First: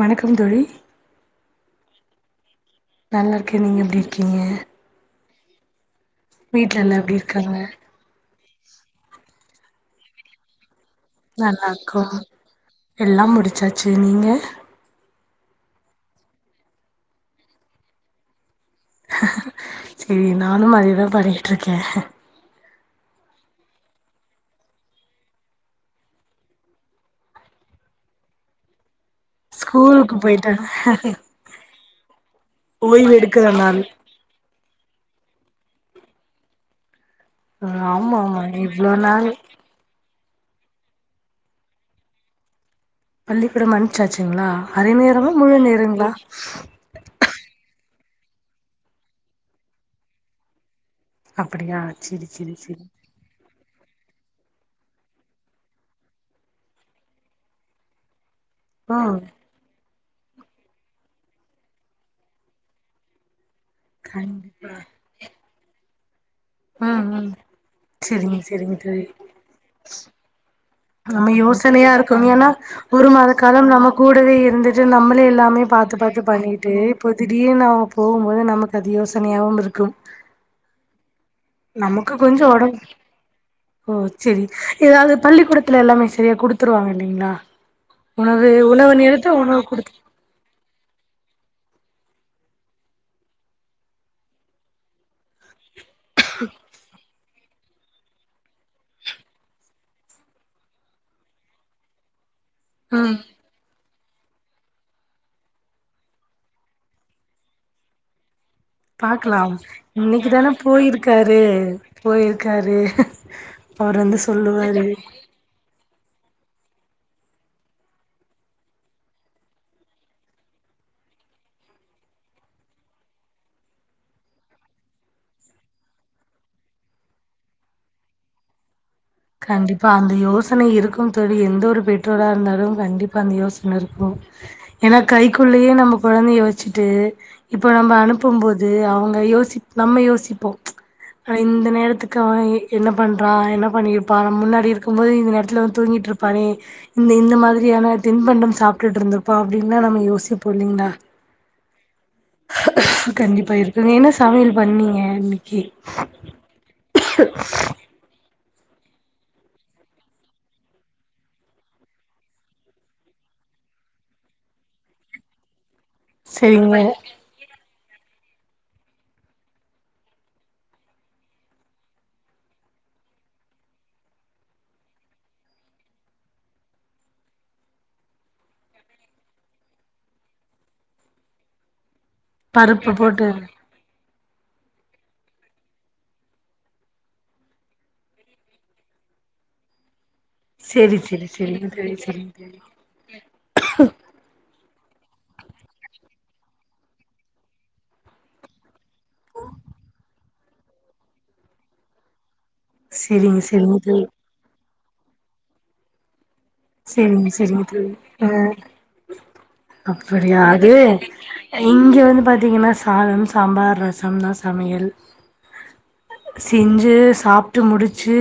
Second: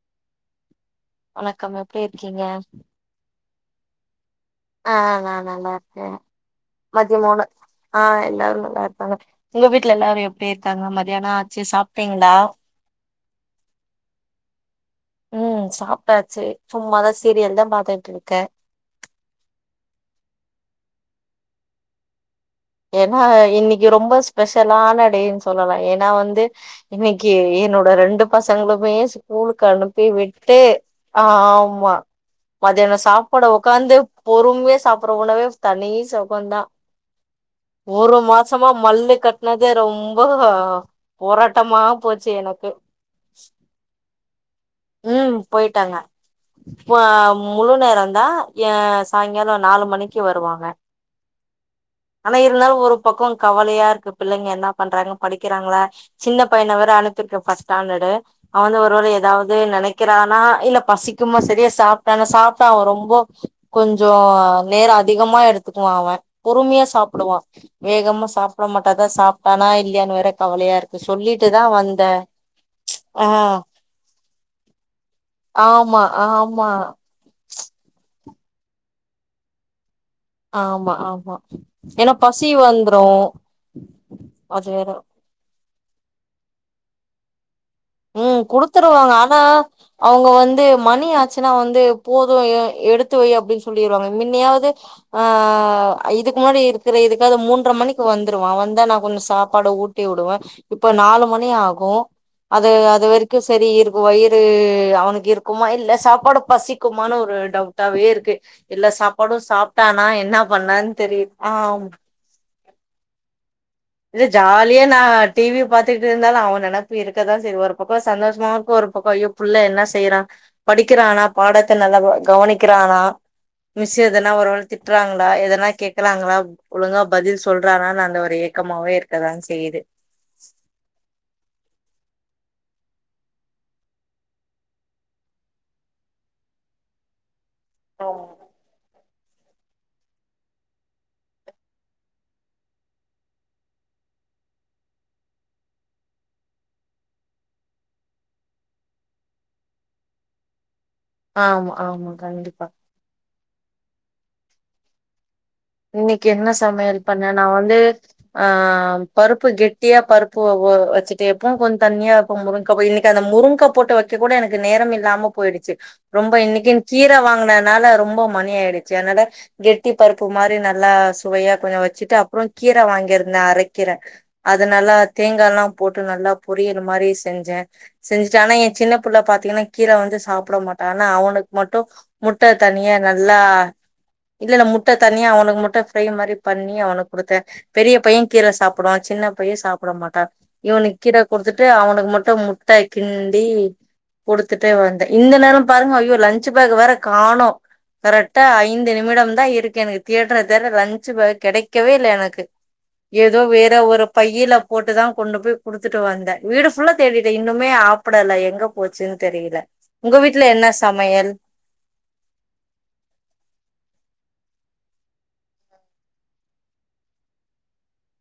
வணக்கம் தோழி வணக்கம் எப்டி இருக்கீங்க நல்லா இருக்கே நீங்க எப்டி இருக்கீங்க ஆ நா நல்லா இருக்கே வீட்ல எல்லா எப்டி மதிய மூணு இருக்காங்க ஆ எல்லாரு நல்லா இருக்காங்க உங்க வீட்ல எல்லாரு எப்டி இருக்காங்க மதியான ஆச்சு சாப்ட்டீங்களா எல்லா முடுச்சாச்சு நீங்க ம் சாப்ட்டாச்சு சும்மாதா சீரியல் தா பாத்துட்டு இருக்கே சேரி நானும் அதே தா பண்ணிகிட்டு இருக்கே ஏனா இன்னிக்கி ரொம்ப ஸ்பெஷலான டேன் சொல்லலா ஏனா வந்து இன்னிக்கு என்னோட ரெண்டு பசங்களுமே ஸ்கூலுக்கு அனுப்பி விட்டு ஆமா மத்தியானோ ஓய்வு சாப்பாட எடுக்கிற நாள் ஒக்காந்து பொறுமையா சாப்பர்ற உணவே தனி சுகந்தா ஒரு ஆமா ஆமா மாசமா இவ்ளோ மல்லு நாள் கட்னது ரொம்ப போராட்டம்மா போச்சு எனக்கு பள்ளிக்கூடம் அணுச்சாச்சுங்ளா அரை நேரமா முழு நேரங்ளா இப்ப முழு நேரந்தா ஏ சாயிங்காலே நாலு மணிக்கு வருவாங்க அப்படியா அ னா இருந்தாலு ஒரு பாக்கோ கவலையா இருக்கு பிள்ளைங்க என்ன பண்றாங்க படிக்கறாங்களா சின்ன பையன வேற அனுப்பிருக்கே ஃபர்ஸ்ட் ஸ்டண்டர்டு அவ வந்து ஒருவ ம் எதாவ் து நெனைக்கற ஆனா இல்ல பசிக்குமா செரியா சாப்ட்டானா சாப்ட்டா அவ ரொம்போ கொஞ்சோ கண்டிப்பா நேரோ அதிகமா எடுத்துக்குவா அவ பொறுமையா ம் ம் சாப்புடுவா வேகமா செரிங்க சாப்பட செரிங்க மாட்டா தோழி அதா சாப்ட்டானா இல்லையான் வேற கவலையா இருக் நம்ம யோசனையா இருக்க ஏன்னா ஒரு ஆ மாத காலம் நம்ம கூடவே இருந்துட்டு நம்மளே எல்லாமே பாத்து ஆமா பா த்து ஆமா பண்ணீட்டு இப்ப திடீர்ன்னு அவ போவும்போது நமக்கு அது யோசனையாவும் இருக்கும் ஆமா ஆமா நமக்கு ஏன்னா கொஞ்சோ பசி ஒடம் வந்துரு ஓ செரி அது வேற எதாவது பள்ளிக்குடத்துல எல்லாமே செரியா குடுத்துருவாங்க இல்லிங்ளா ம் உணவு உணவு குடுத்துருவாங்க நேரத்துல ஆனா உணவு குடுத் அவங்க வந்து மணியாச்சுனா வந்து போது எ எடுத்து வை அப்டின் சொல்லிருவாங்க மின்னயாவது ஆ இதுக்கு முன்னாடி இருக்குற இதுக் [unintelligible] மூன்ற மணிக்கு வந்துருவா வந்தா நா கொஞ்ச சாப்பாடு ஊட்டி உடுவ இப்ப நாலு மணி ஆகு அது அது ம் வரைக்கு செரி இருக்கு வயிறு அவனுக்கு இருக்குமா இல்ல சாப்பாடு பசிக்குமான்னு ஒரு டவுட்டாவே இருக்கு இல்ல சாப்பாடு பாக்லாம் சாப்ட்டானா என்ன இன்னிக்குதான பண்ணான்னு தெரியு போயிருக்காரு ஆ போயிருக்காரு அவர் வந்து இது ஜாலிய சொல்லுவாரு நா டி வி பாத்துட்டு இருந்தாலு அவ நெனப்பு இருக்கதா செய்து ஒரு பக்கோ சந்தோஷமாவு இருக்கு ஒரு பக்கோ ஐயோ புள்ள என்ன செய்யறா படிக்கறானா பாடத்த நல்ல க கவனிக்கறானா மிஸ்ஸு எதனா ஒரு வேல திட்டறாங்களா எதனா கேக்கறாங்களா ஒழுங்கா பதில் சொல்றானான் அந்த ஒரு ஏக்கமாவே இ கண்டிப்பா யோசனை இருக்கு தோழி எந்த ஒரு பெற்றோரா இருந்தாலு கண்டிப்பா அந்த யோசன இருக்கு எனா கைக்குள்ளயே நம்ம கொழந்தைய வச்சுட்டு இப்போ நம்ப அனுப்பும்போது அவங்க யோசி நம்ம யோசிப்போ அனா இந்த நேரத்துக்கு அவ என்ன பண்றா என்ன பண்ணி ப்பா நம் முன்னாடி இருக்கும்போது இந்த நேரத்துல வந்து தூங்கிட்ருப்பானே இந்த இந்த மாதிரியான தின்பண்டம் சாப்ட்டுட்ருந்துருப்பா அப்டின்லா நம்ம யோசிப்போ இல்லிங்ளா ஆமா ஆமா கண்டிப்பா கண்டிப்பா இருக்கு என்ன சமையல் பண்ணீங்க இன்னக்கி இன்னிக் என்ன சமையல் பண்ண நா வந்து ஆ பருப்பு கெட்டியா பருப்பு உ வெச்சிட்டே இருப்போ கொஞ்ச தண்ணியா இப்ப முருங்கா [unintelligible] இன்னைக்கு அந்த முருங்கா போட்டு வெக்க கூட எனக்கு நேரம் இல்லாம போயிடுச்சு ரொம்ப சரிங்க. இன்னிகின் கீர வாங்கனனால ரொம்ப மணி ஆயிடுச்சு அதனால கெட்டி பருப் பு மாரி நல்லா சுவையா கொஞ்ச வெச்சுட்டு அப்பறோ கீர வாங்கியிருந்தே அரக்கீர அது நல்லா தேங்காலா போட்டு நல்லா பொரியல் மாரி செஞ்சே செஞ்சிட்ட அன ஏ சின்ன பிள்ள பாத்திங்கன்னா கீர வந்து சாப்பட மாட்டா அனா அவனுக் மட்டு முட்ட பருப்பு தனியா போட்டு நல்லா இல்லன முட் முட்ட தனியா அவனுக்கு மட்டு ஃப்ரை மாரி பண்ணி அவனுக்கு குடுத்தே பெரிய பையே கீர சாப்பிடுவா சின்ன பையே சாப்பிட மாட்டான் சரி இவனுக்கு கீர சரி குடுத்துட்டு சரிங்க தோழி அவனுக்கு சரிங்க மட்டும் தோழி. முட்ட கிண்டி குடுத்துட்டே வந்தே இந்த நேரோ பாருங்க ஐயோ லஞ்ச் பேக் வேற காணோ கரெக்டா ஐந்துநிமிடம் தா இருக்கு எனக்கு தேடறே தோட லஞ்சு பேக் கெடைக்கவே இல்ல எனக்கு செரிங்க ஏதோ வேற செரிங்க ஒரு தோழி பையில போட்டுதா கொண்டு போய் குடுத்துட்டு வந்தே வீடு ஃபுல்லா செரிங்க தேடிட்டே செரிங்க இன்னுமே தோழி ஆம்புடல ஆ எங்க போச்சுன்னு தெரியல உங்க அப்படியா வீட்டுல என்ன அது சமையல் இங்க வந்து பாத்தீங்கன்னா சாதம் சாம்பார் ரசம் தா சமையல் செஞ்சு சாப்பிட்டு முடிச்சு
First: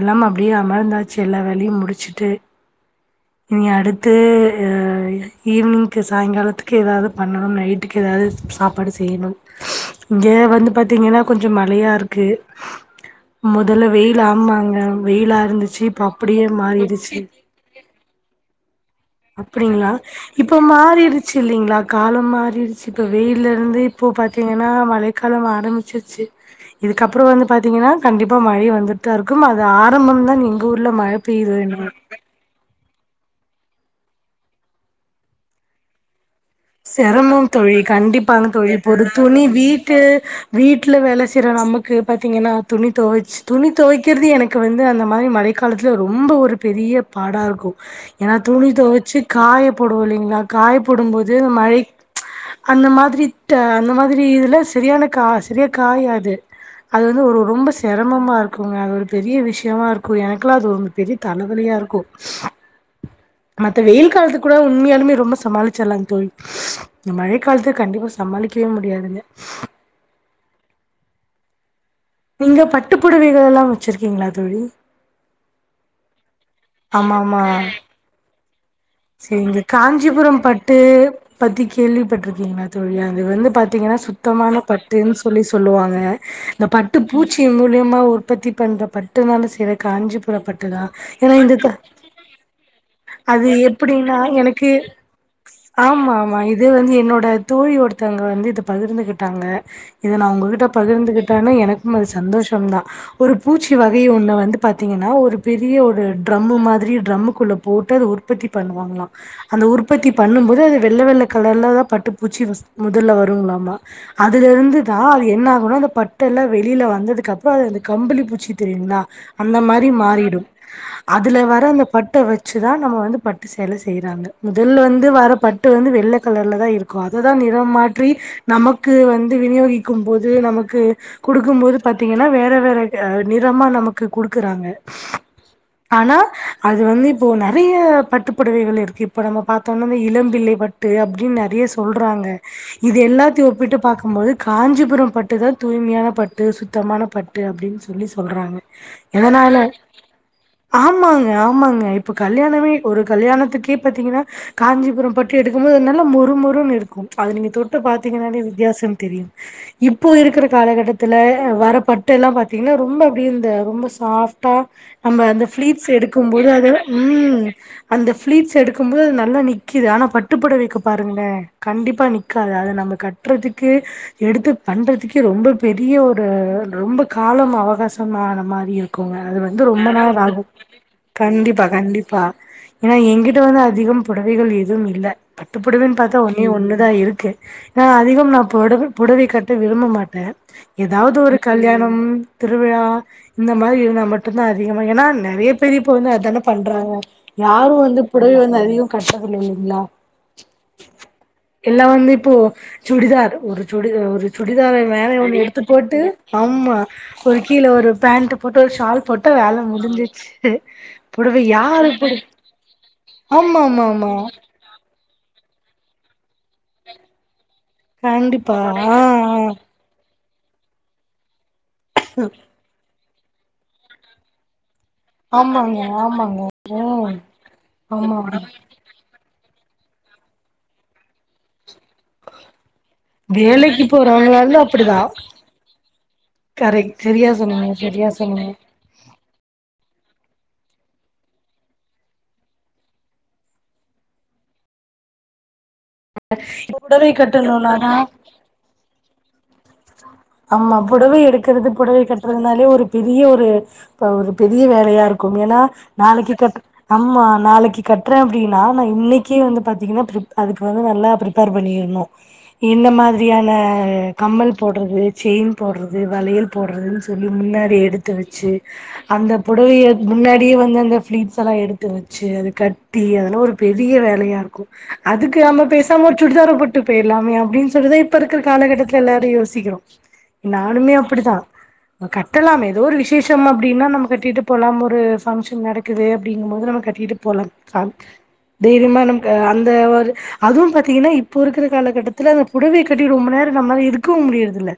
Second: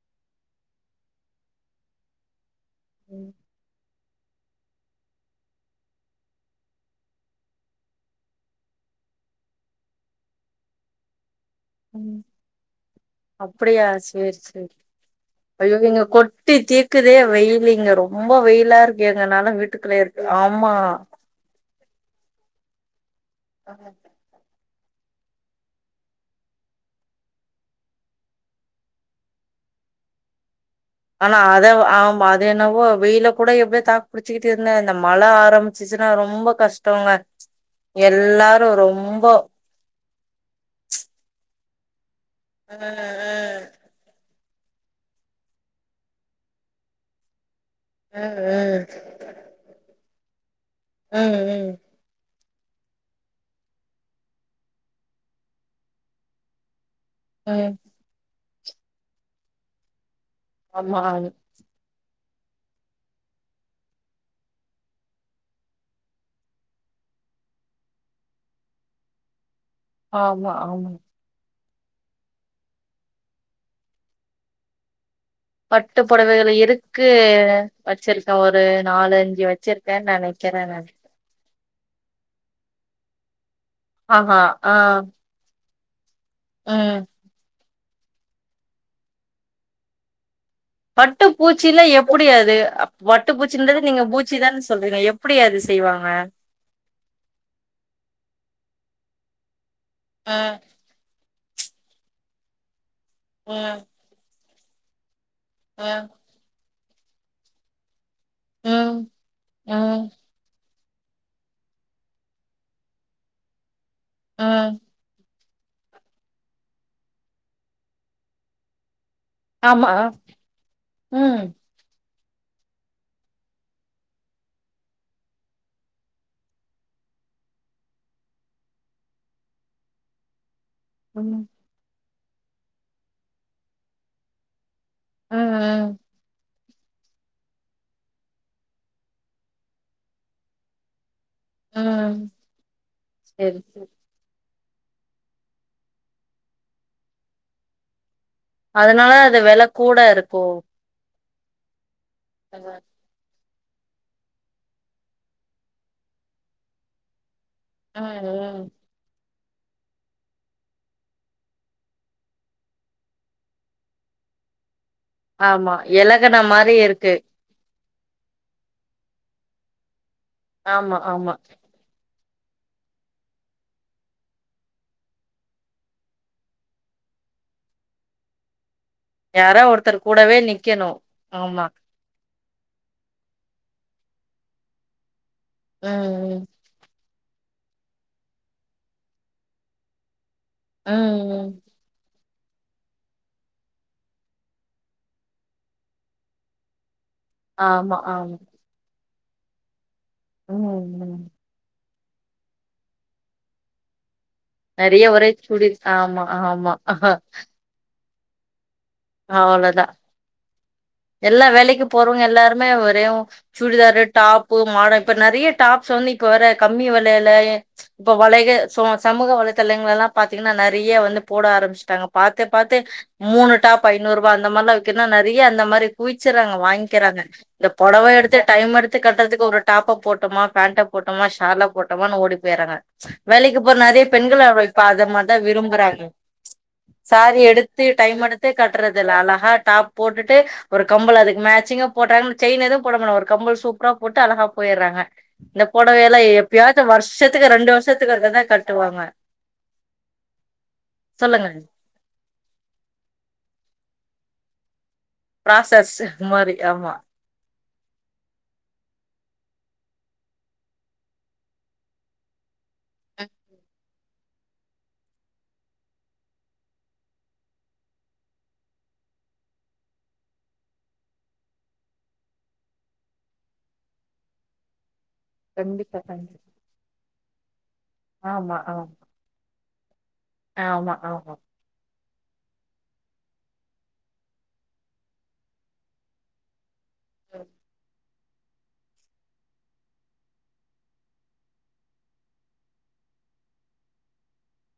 எல்லாம் அப்டியே அமர்ந்தாச்சு எல்லா வேலையும் முடிச்சுட்டு ம் இனி அடுத்து ஈவினிங்க்கு சாயங்காலத்துக்கு எதாது பண்ணணும் நைட்டுக்கு எதாது சாப்பாடு செய்யணும் இங்க வந்து பாத்தீங்கன்னா கொஞ்சம் மழையா ம் இருக்கு அப்படியா மொதல வெயில் சேரி சேரி ஆமாங்க வெயிலா ஐயோ இருந்துச்சு இங்க இப்ப அப்டியே கொட்டி தீக்குதே மாறிடுச்சு வெயில் இங்க ரொம்ப வெயிலா இருக்கு அதனால வீட்டுக்குள்ளயே இருக்கு ஆமா ச்சு இல்லைங்களா காலம் மாறிடுச்சு இப்ப வெயில இருந்து இப்போ பாத்து பாத்தீங்கன்னா மழைக்காலம் ஆரம்பிச்சிருச்சு இதுக்கப்றோ வந்து பாத்தீங்கன்னா கண்டிப்பா மழை வந்துட்டு தா இருக்கும் அது ஆரம்பம் தா நீங்க ஊர்ல மழ ஆனா பெய்யுது ஆமா அத என்னவோ வெயில கூட எப்டியே தாக்கு பிடிச்சிட்டு இருந்தே இந்த மழ ஆரம்பிச்சுச்சுன்னா ரொம்ப கஷ்டோங்க செரமம் தோழி கண்டிப்பான எல்லாரு தோழி இப்போ ஒரு ரொம்ப துணி வீட் ட்டு வீட்டுல வேல செய்யுற நமக்கு பாத்தீங்கன்னா துணி துவைச்சு ம் துணி தொவைக்கிறது எனக்கு வந்து அந்த மாரி மழைக்காலத்தில ரொம்ப ஒரு பெரிய பாடா இருக்கும் ஏன்னா துணி ம் தொவச்சி காய போடுவோ இல்லைங்களா காய ம் போடும்போது ம் மழை அந்த மாதிரி அந்த மாதிரி இதுல சரியான காய் சரியா காயாது அது வந்து ஒரு ம் ரொம்ப ம் செரம்மா இருக்குங்க அது ஒரு பெரிய விஷயமா இருக் எனக்கெல்லா அது ஆமா பெரிய தலவலியா இருக்கும் மத்த வெயில் காலத்துக்கு கூட உண்மையாலுமே ரொம்ப சமாளிச்சிடலாங்க தோழி இந்த மழைக்காலத்த கண்டிப்பா சமாளிக்கவே முடியாதுங்க ஆமா ஆமா நீங்க பட்டுப்புடவைகள் எல்லாம் வச்சுருக்கிங்களா தோழி பட்டு புடவைகள் இருக்கு ஆமா ஆமா வச்சிருக் ஒரு நாலு அஞ்சு சரிங்க வச்சிருக்கேன் காஞ்சிபுரம் நெனைக்கிறே பட்டு நான் பத்தி கேள்விப்பட்டிருக்கீங்களா தோழி அது வந்து பாத்தீங்கன்னா ஆஹா சுத்தமான ஆ பட்டுன்னு சொல்லி சொல்லுவாங்க இந்த ம் பட்டு பூச் ச்சி மூலியமா உற்பத்தி பண்ற பட்டுநாள செய்ற காஞ்சிபுரபட்டு பட்டு ஏன்னா இந்த பூச்சில எப்டி அது பட்டு அது பூச்சின்றது நீங்க எப்டின்னா பூச்சி தான எனக்கு சொல்றீங்க எப்டி அது செய்வாங்க ஆமா ஆமா இது வந்து என்னோட தோழி ஒருத்தர்வங்க வந்து இத பகிர்ந்துகிட்டாங்க இது நா ம் உங்ககிட்ட பகிர்ந்துகிட்டான எனக்கும் அது சந்தோஷம் தா ஒரு பூச்சி ம் வகை ஒண்ணு வந்து பாத்தீங்கன்னா ஒரு பெரிய ஒரு ம் ட்ரம்மு மாதிரி டிரம்முக்குள்ள போட்டு அது உற்பத்தி உற்பத்தி ம் பண்ணுவாங்களாம் அந்த ம் உற்பத்தி பண்ணும்போது அது வெள்ள வெள்ள கலர்ல தா பட்டு பூச்சி மொதல்ல வருங்களாமா அதுல ம் இருந்து தா அது என்ன ஆகுன்னா அந்த பட்டு ட்டு எல்லாம் வெளியில வந்ததுக்கு அப்பறோ அது அந்த கம்பளி பூச்சி தெரியுங்களா அந்த மாரி ஆமா மாறிடு அதுல ம் வர அந்த பட்டு வெச்சுதா நம்ம வந்து பட் டு சேல செய்யிறாங்க முதல்ல வந்து வர பட்டு வந்து வெள்ள கலர்ல தா இருக்கு அததா நிறம் மாற்றி நமக்கு வந்து விநியோகிக்கும் போது நமக்கு ம் குடுக்கும் போது பாத்தீங்கனா வேற வேற நிறமா நமக்கு குடுக்குறாங்க ம் ஆனா அது வந்து இப்போ நெறைய பட்டு புடவைகள் இருக்கு இப்ப நம்ம பாத்தோனா இளம்பிள்ளை பட்டு அப்டின்னு நெய ம் சொல்றாங்க இது எல்லாத்தையு செரி ஒப்பிட்டு செரி பாக்கும்போது காஞ்சிபுரம் பட்டு தா தூய்மையான பட்டு சுத்தமான பட்டு அப்டின்னு சொல்லி சொல்றாங்க அதனாலதா அது வில எதனால கூட இருக்கு ஆமாங்க ஆமாங்க இப்ப கல்யாணமே ஒரு கல்யாணத்துக்கே பாத்தீங்கனா காஞ்சிபுரம் பட்டி எடுக்கும்போது நல்லா மொறுமரு இருக்கு அது நீங்க தொட்டு பாத்தீங்கனாலே ம் வித்தியாசம் தெரியு இப்போ இருக்கிற காலகட்டத்துல வரப்பட்டு எல்லா பாத்தீங்கனா ரொம்ப அப்டி இந்த ரொம்ப சாஃப் டா நம்ம அந்த ஆமா பளீட்ஸ் எடுக்கும் எலகன போது அத மாரி இருக்கு உம் அந்த பிளீட்ஸ் எடுக்கும் போது அது நல்லா நிக்குது ஆனா பட்டுப்புடவைக்க ஆமா பாருங்களே ஆமா கண்டிப்பா நிக்காது அத நம்ம கட்றதுக்கு எடுத்து பண்றதுக்கே ரொம்ப பெரிய ஒரு ரொம்ப காலம் அவகாசம் ஆன மாரி இருக்கு இருங்க அது யாரோ வந்து ரொம்ப ஒருத்தர் நாள் கூடவே ஆகு நிக்கணோ கண்டிப்பா ஆமா கண்டிப்பா ஏனா ஏங்கிட்ட வந்து அதிகம் புடவைகள் எதுவு இல்ல பட்டுப்புடவைன் பாத்தா ம் ஒன்னே ஒன்னுதா இருக்கு நா அதிகம் நா புட புடவை கட்ட விரும்ப மாட்டே ஏதாவது ம் ஒரு ம் கல்யாணம் திருவிழா இந்த மாதி இருந்தா மட்டுதா அதிகமா ஏனா நெறைய பேர் இப்ப வந்து அததானே பண்றாங்க யாரு ஆமா வந்து புடவை ஆமா வந்து அதிகம் கஷ்டப்பட்டு [unintelligible] உம் உம் எல்லா வந்து இப்போ சுடிதார் ஒரு சுடிதா ஒரு சுடிதார நெறைய வேற ஒரே ஒன்னு எடுத்து சுடி போட்டு ஆமா ஆமா ஆம்மா ஒரு கீழே ஒரு பேண்ட்ட போட்டு ஒரு ஷால் போட்டா வேல அவ்ளோதா முடிஞ்சிச்சு புடுவை யாருடு மே வரேவு சுடிதார் டாப் மாடல் இப்ப நெறைய டாப்ஸ் வந்து இப்ப வர கம்மி வெலல இப்ப வளைக கண்டிப்பா ச ஆ சமூக ஆ வள தளங்ளல்லா பாத்தீங்கனா நெறைய வந்து போட ஆரம்பிச்சட்டாங்க பாத்து பாத்து மூணு டாப் ஐந்நூர்பா அந்த மார்லா ன்னா நெறைய அந்த ஆமாங்க மாரி ஆமாங்க குவிச்சறாங்க ம் வாயிங்க்கறாங்க இந்த புடவ ஆமா எடுத்து டைம் எடுத்து த்து கட்டுறதுக்கு ஒரு டாப்ப போட்டோமா பேண்ட போட்டோமா ஷால்ல போட்டமானு ஓடி போயறாங்க வேலைக்கு போற நெறைய பெண்கள் போறவங்களால அவ இப்ப அப்படிதா அத மார்தா விரும்றாங்க கரெக்ட் சரியா சாரி சொன்னீங்க எடுத்து சரியா டைம் எடுத்த சொன்னீங்க கட்டுறத இல்ல அழகா டாப் போட்டுட்டு ஒரு கம்பல் அதுக் மேச்சிங்கா போடறாங்கன்னு செயின் எதுவு போடம ஒரு கம்பல் சூப்பரா போட்டு அழகா போயறாங்க இந்த புடவைையல்லா எப்பயாவது புடவை வருஷத்துக்கு ரெண்டு கட்டணும்னாதா வருஷத்துக்கு ஒருக்கதா கட்டுவாங்க ஆம்மா புடவை சொல்லுங்க எடுக்கறது புடவை கட்டுறதுனாலே ஒரு பெரிய ஒரு அ ஒரு பெரிய வேலையா இருக்கு ஏனா ப்ராசஸ் நாளைக்கு மாரி கட்டு ஆமா ஆம்மா நாளைக்கு கட்டுறே அப்டின்னா நா இன்னைக்கே வந்து பாத்தீங்கனா அதுக்கு வந்து நல்லா பிரிப்பேர் பண்ணிருணு என்ன மாதிரியான கம்மல் போடுறது செயின் போடுறது வளையல் போடுறதுன்னு சொல்லி முன்னாடி எடுத்து வெச்சு அந்த புடவய முன்னாடியே வந்து அந்த பளீட்ஸ் எல்லா எடுத்து வெச்சு அது கட் டி அதெல்லா ஒரு பெரிய வேலையா இருக்கு அதுக்கு நம்ப கண்டிப்பா பேசாம ஒரு கண்டிப்பா சுடிதாரப்போட்டு போயிடலாமே அப்டின்னு சொல்லிதா இப்ப இருக்கற ஆமா ஆமா காலகட்டத்துல எல்லாரு யோசிக்கிறோ நானுமே ஆமா ஆமா அப்டித்தா கட்டலாமே ஏதோ ஒரு விசேஷம் அப்டின்னா நம்ம கட்டிட்டு போலாம் ஒரு ஃபங்க்ஷன் நடக்குது அப்டிங்கு போது நம்ம க ட்டிட்டு போலா தெய்ரியமா நமக்கு அந்த ஒரு அதுவு பாத்தீங்கன்னா இப்போ இருக்கிற காலகட்டத்துல அந்த புடவை கட்டி ரொம்ப நேரோ நம்மால இருக்கவு முடியறதில்ல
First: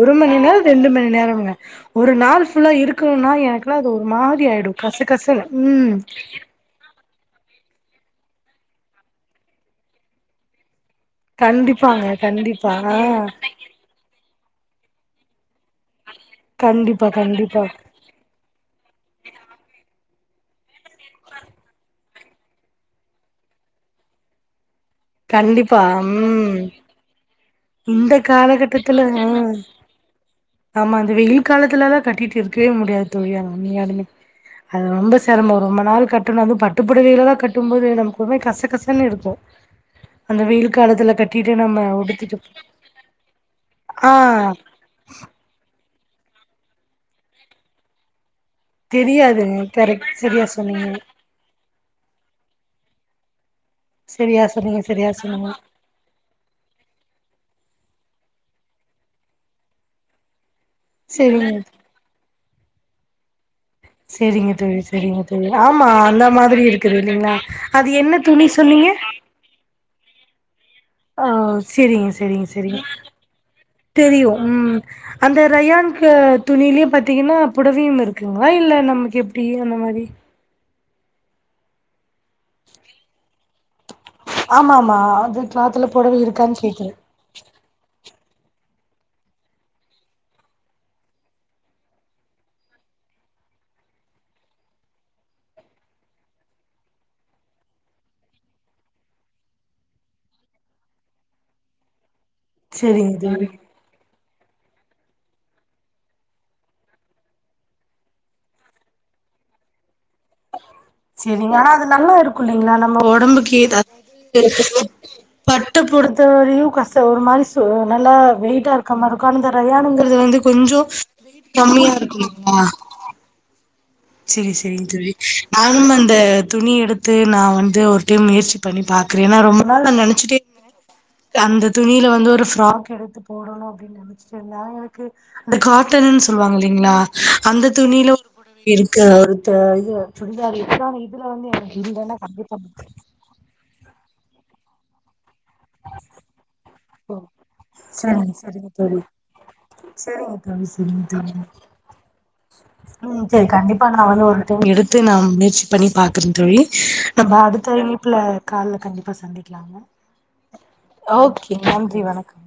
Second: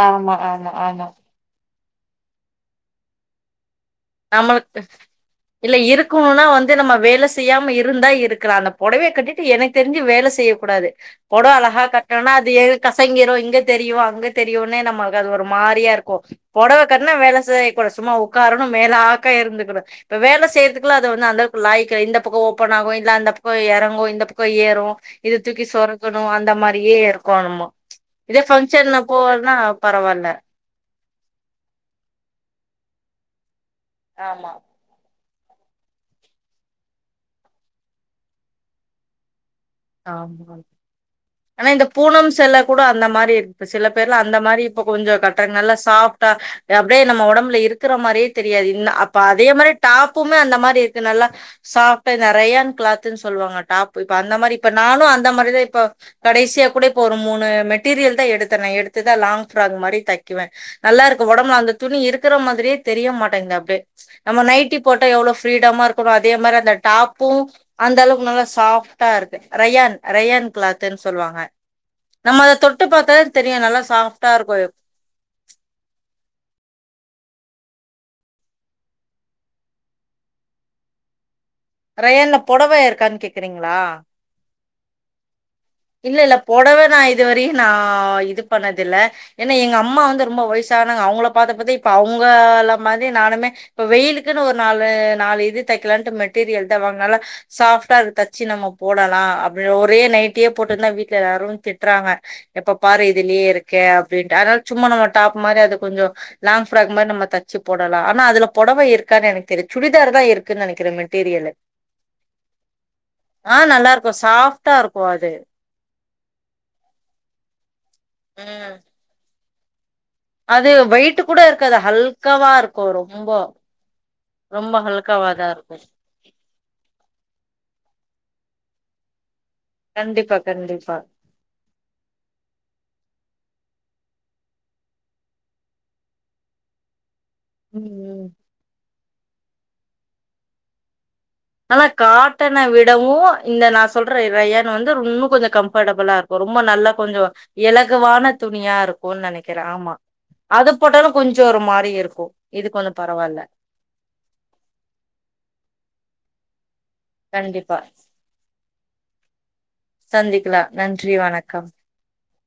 ஒரு மணி ஆமா நேரோ ஆமா ரெண்டு ஆமா மணி நேரம்ங்க ஒரு நாள் ஃபுல்லா இருக்கணும்னா எனக்கு ல்ல அது ஒரு மாதிரி நம்மளுக்கு ஆயிடு கச கசனு இல்ல ம் இருக்கணும்னா வந்து நம்ம வேல செ செய்யாம இருந்தா இருக்கலா அந்த புடவைய கட்டிட்டு எனக்கு தெரிஞ்சு வேல செய்யக்கூடாது புடவ அழகா கண்டிப்பாங்க கட்டுனம்னா அது எ கண்டிப்பா ஆ கசைங்கிரோ இங்க தெரியு அங்க தெரியுன்னே நம்மளுக்கு அது ஒரு மாரியா இருக்கு புடவ கண்டிப்பா கட்னா வேல கண்டிப்பா செய் கூடாது சும்மா உட்காரணு மேலாக்க இருந்துக்கிடு இப்ப வேல செய்யறதுக்குலா அது வந்து அந்தளவுக்கு லாயிக்க இந்த பக்கோ ஓப்பன் ஆகு இல்ல அந்த பக்கோ எறங்கு இந்த பக்கோ ஏறு இது தூக்கி கண்டிப்பா சொருகணு அந்த ம் மாரியே இருக்கோ நம்ம இந்த இதே பங்க்ஷன்ல காலகட்டத்துல ஆ போவன்னா பெரவால்ல ஆமா அந்த வெயில் காலத்துல எல்லா கட்டிட்டு இருக்கவே முடியாது தோழி உண்மையாலுமே ஆமா அது ரொம்ப செரமோ ரொம்ப நாள் கட்டணு அதுவு பட்டுப் புடவயளலா கட்டு போது நமக்கு ஒரு மாதிரி கச கசன்னு இருக்கு அந்த ஆமா வெயில் காலத்துல கட்டிட்டு ஆனா நம்ம இந்த பூனம் செல்ல கூட அந்த மாரி இரு சில பேர் ஆ அந்த மாரி இப்ப கொஞ்சோ கட்ற்றதுனால சாஃப்ட்டா அப்டியே நம்ம உடம்புல இருக்கிற மாரியே தெரியாது இன் அப்ப தெரியாது அதே மாதிரி கரெக்ட் டாப்புமே சரியா அந்த மாதிரி சொன்னீங்க இருக்கு நல்லா சாஃப்டு ரயான் கிளாத்ன்னு சொல்லுவாங்க டாப் இப்ப அந்த சரியா மாதிரி இப்ப சொன்னீங்க நானு சரியா அந்த சொன்னீங்க மாதிரிதா இப்ப கடைசியா கூட இப்போ மூனு மெட்டீரியல் தா எடுத்தே எடுத்துதா லாங்ஃப்ராக் மாரி தைக் இருக்குவே நல்லா இருக்கு சரிங்க உடம்புல அந்த துணி இருக்கிற மாதிரியே தெரிய மாட்டேங்குது நம்ம சரிங்க நைட்டி தோழி போட்டா சரிங்க எவ்ளோ தோழி ஃபிரீடமா ஆமா இருக்கணு அந்த அதே மாரி மாதிரி அந்த இருக்குது டாப்பு இல்லைங்களா அது அந்த என்ன அளவுக்கு துணி நல்லா சொன்னீங்க சாஃப்டா இருக்கு ரயான் ரயான் கிளாத் னு ஆ சொல்லுவாங்க சரிங்க நம்ம சரிங்க அத தொட்டு சரிங்க பாத்த தெரியு நல்லா தெரியு சாஃப்டா இருக்கு அது ம் அந்த ரயான் துணியிலயே பாத்தீங்கன்னா புடவையு இருக்குங்களா இல்ல நமக்கு எப்டி அந்த மாரி ரயான்ல புடவ இருக்கான்னு கேக்குறீங்களா ஆமா ஆமா அது கிளாத்துல இல்ல புடவ இல்ல இருக்கான்னு பொடவ கேக்குறே நா இதுவரையு நா இது பண்ணது இல்ல ஏன்னா எங்க அம்மா வந்து ரொம்ப வயசனாங்க அவங்கள பாத்த பாத்த இப்ப அவங்க மாதிரி நானுமே இப்ப வெயிலுக்குன்னு ஒரு நாலு நாலு இது தைக்கலாண்ட்டு மெட்டீரியல் தா வாங்கினால சாஃப்டா இருக்கு தச்சு நம்ம போடலா அப்டின்னு ஒரே நைட் நைட்டியே போட்டுருந்தா வீட்ல எல்லாரு திட்றாங்க எப்ப பாரு செரிங்க இதுலேயே தோழி இருக் கே அப்டிண்ட்டு அதனால சும்மா டாப் மாரி அது கொஞ்சோ லாங்ஃப்ராக் மாறி நம்ம தச்சு போடலா ஆனா அதுல புடவ இருக்கான்னு எனக்கு தெரிய சுடிதார் தா இருக்குன்னு நெனைக்கிறே மெட்டிரி சரிங்க ஆனா அது நல்லா இருக்கு இல்லைங்களா நம்ம உடம்புக்கு ஏத் குவாடு விட்டு பொறுத்த வரையு கச ஒரு மாரி நல்லா வெயிட்டா ம் இருக்க மாரி இருக்கு ஆனா இந்த ரயானுங்கிறது வந்து அது கொஞ்சோ வெயிட் கூட இருக்காது கம்மியா ஹல்காவா இருக்குங்களா இருக்கு ரொம்ப செரி ரொம்ப செரிங்க தோழி ஹல்காவாதா இருக்கு நானும் அந்த துணி எடுத்து நா வந்து ஒரு டைம் முயற்சி பண்ணி பாக்குறே ஏன்னா ரொம்ப நாள் நா கண்டிப்பா நெனச்சுட்டே கண்டிப்பா அந்த துணியில வந்து ஒரு ஃப்ராக் எடுத்து போடணு அப்டின்னு நெனச்ச செரி எனக்கு அந்த காட்டன்னு சொல்லுவாங்க இல்லலைங்களா அந்த ம் துணியில ஒரு ம் புடவை இருக்கு ஒரு இது சுடிதார் இருக்கா இதுல வந்து எனக்கு ஆனா இல்லன்னா கண்டிப்பா காட்டன விடவு இந்த நா சொல்ற ரயன் வந்து இன்னு கொஞ்ச கம்பஃர்டபுளா இருக்கு ரொம்ப நல்லா கொஞ்சோ இலகுவான சரிங்க சரிங்க துணியா தோழி இருக்குன் நெனைக்கிற ஆமா சரிங்க தோழி அது சரிங்க போட்டாலு கொஞ்சோ தோழி ஒரு மாரி இருக்கு இது கொஞ்ச ம் பரவால்ல செரி கண்டிப்பா நா வந்து ஒரு டைம் எடுத்து நா முயற்சி பண்ணி பாக்குறன் தோழி நம்ம அடுத்த கண்டிப்பா இணைப்புல கால்ல கண்டிப்பா சந்திக்லாங்க சந்திக்லா நன்றி ஓகே வணக்கம் நன்றி வணக்கம்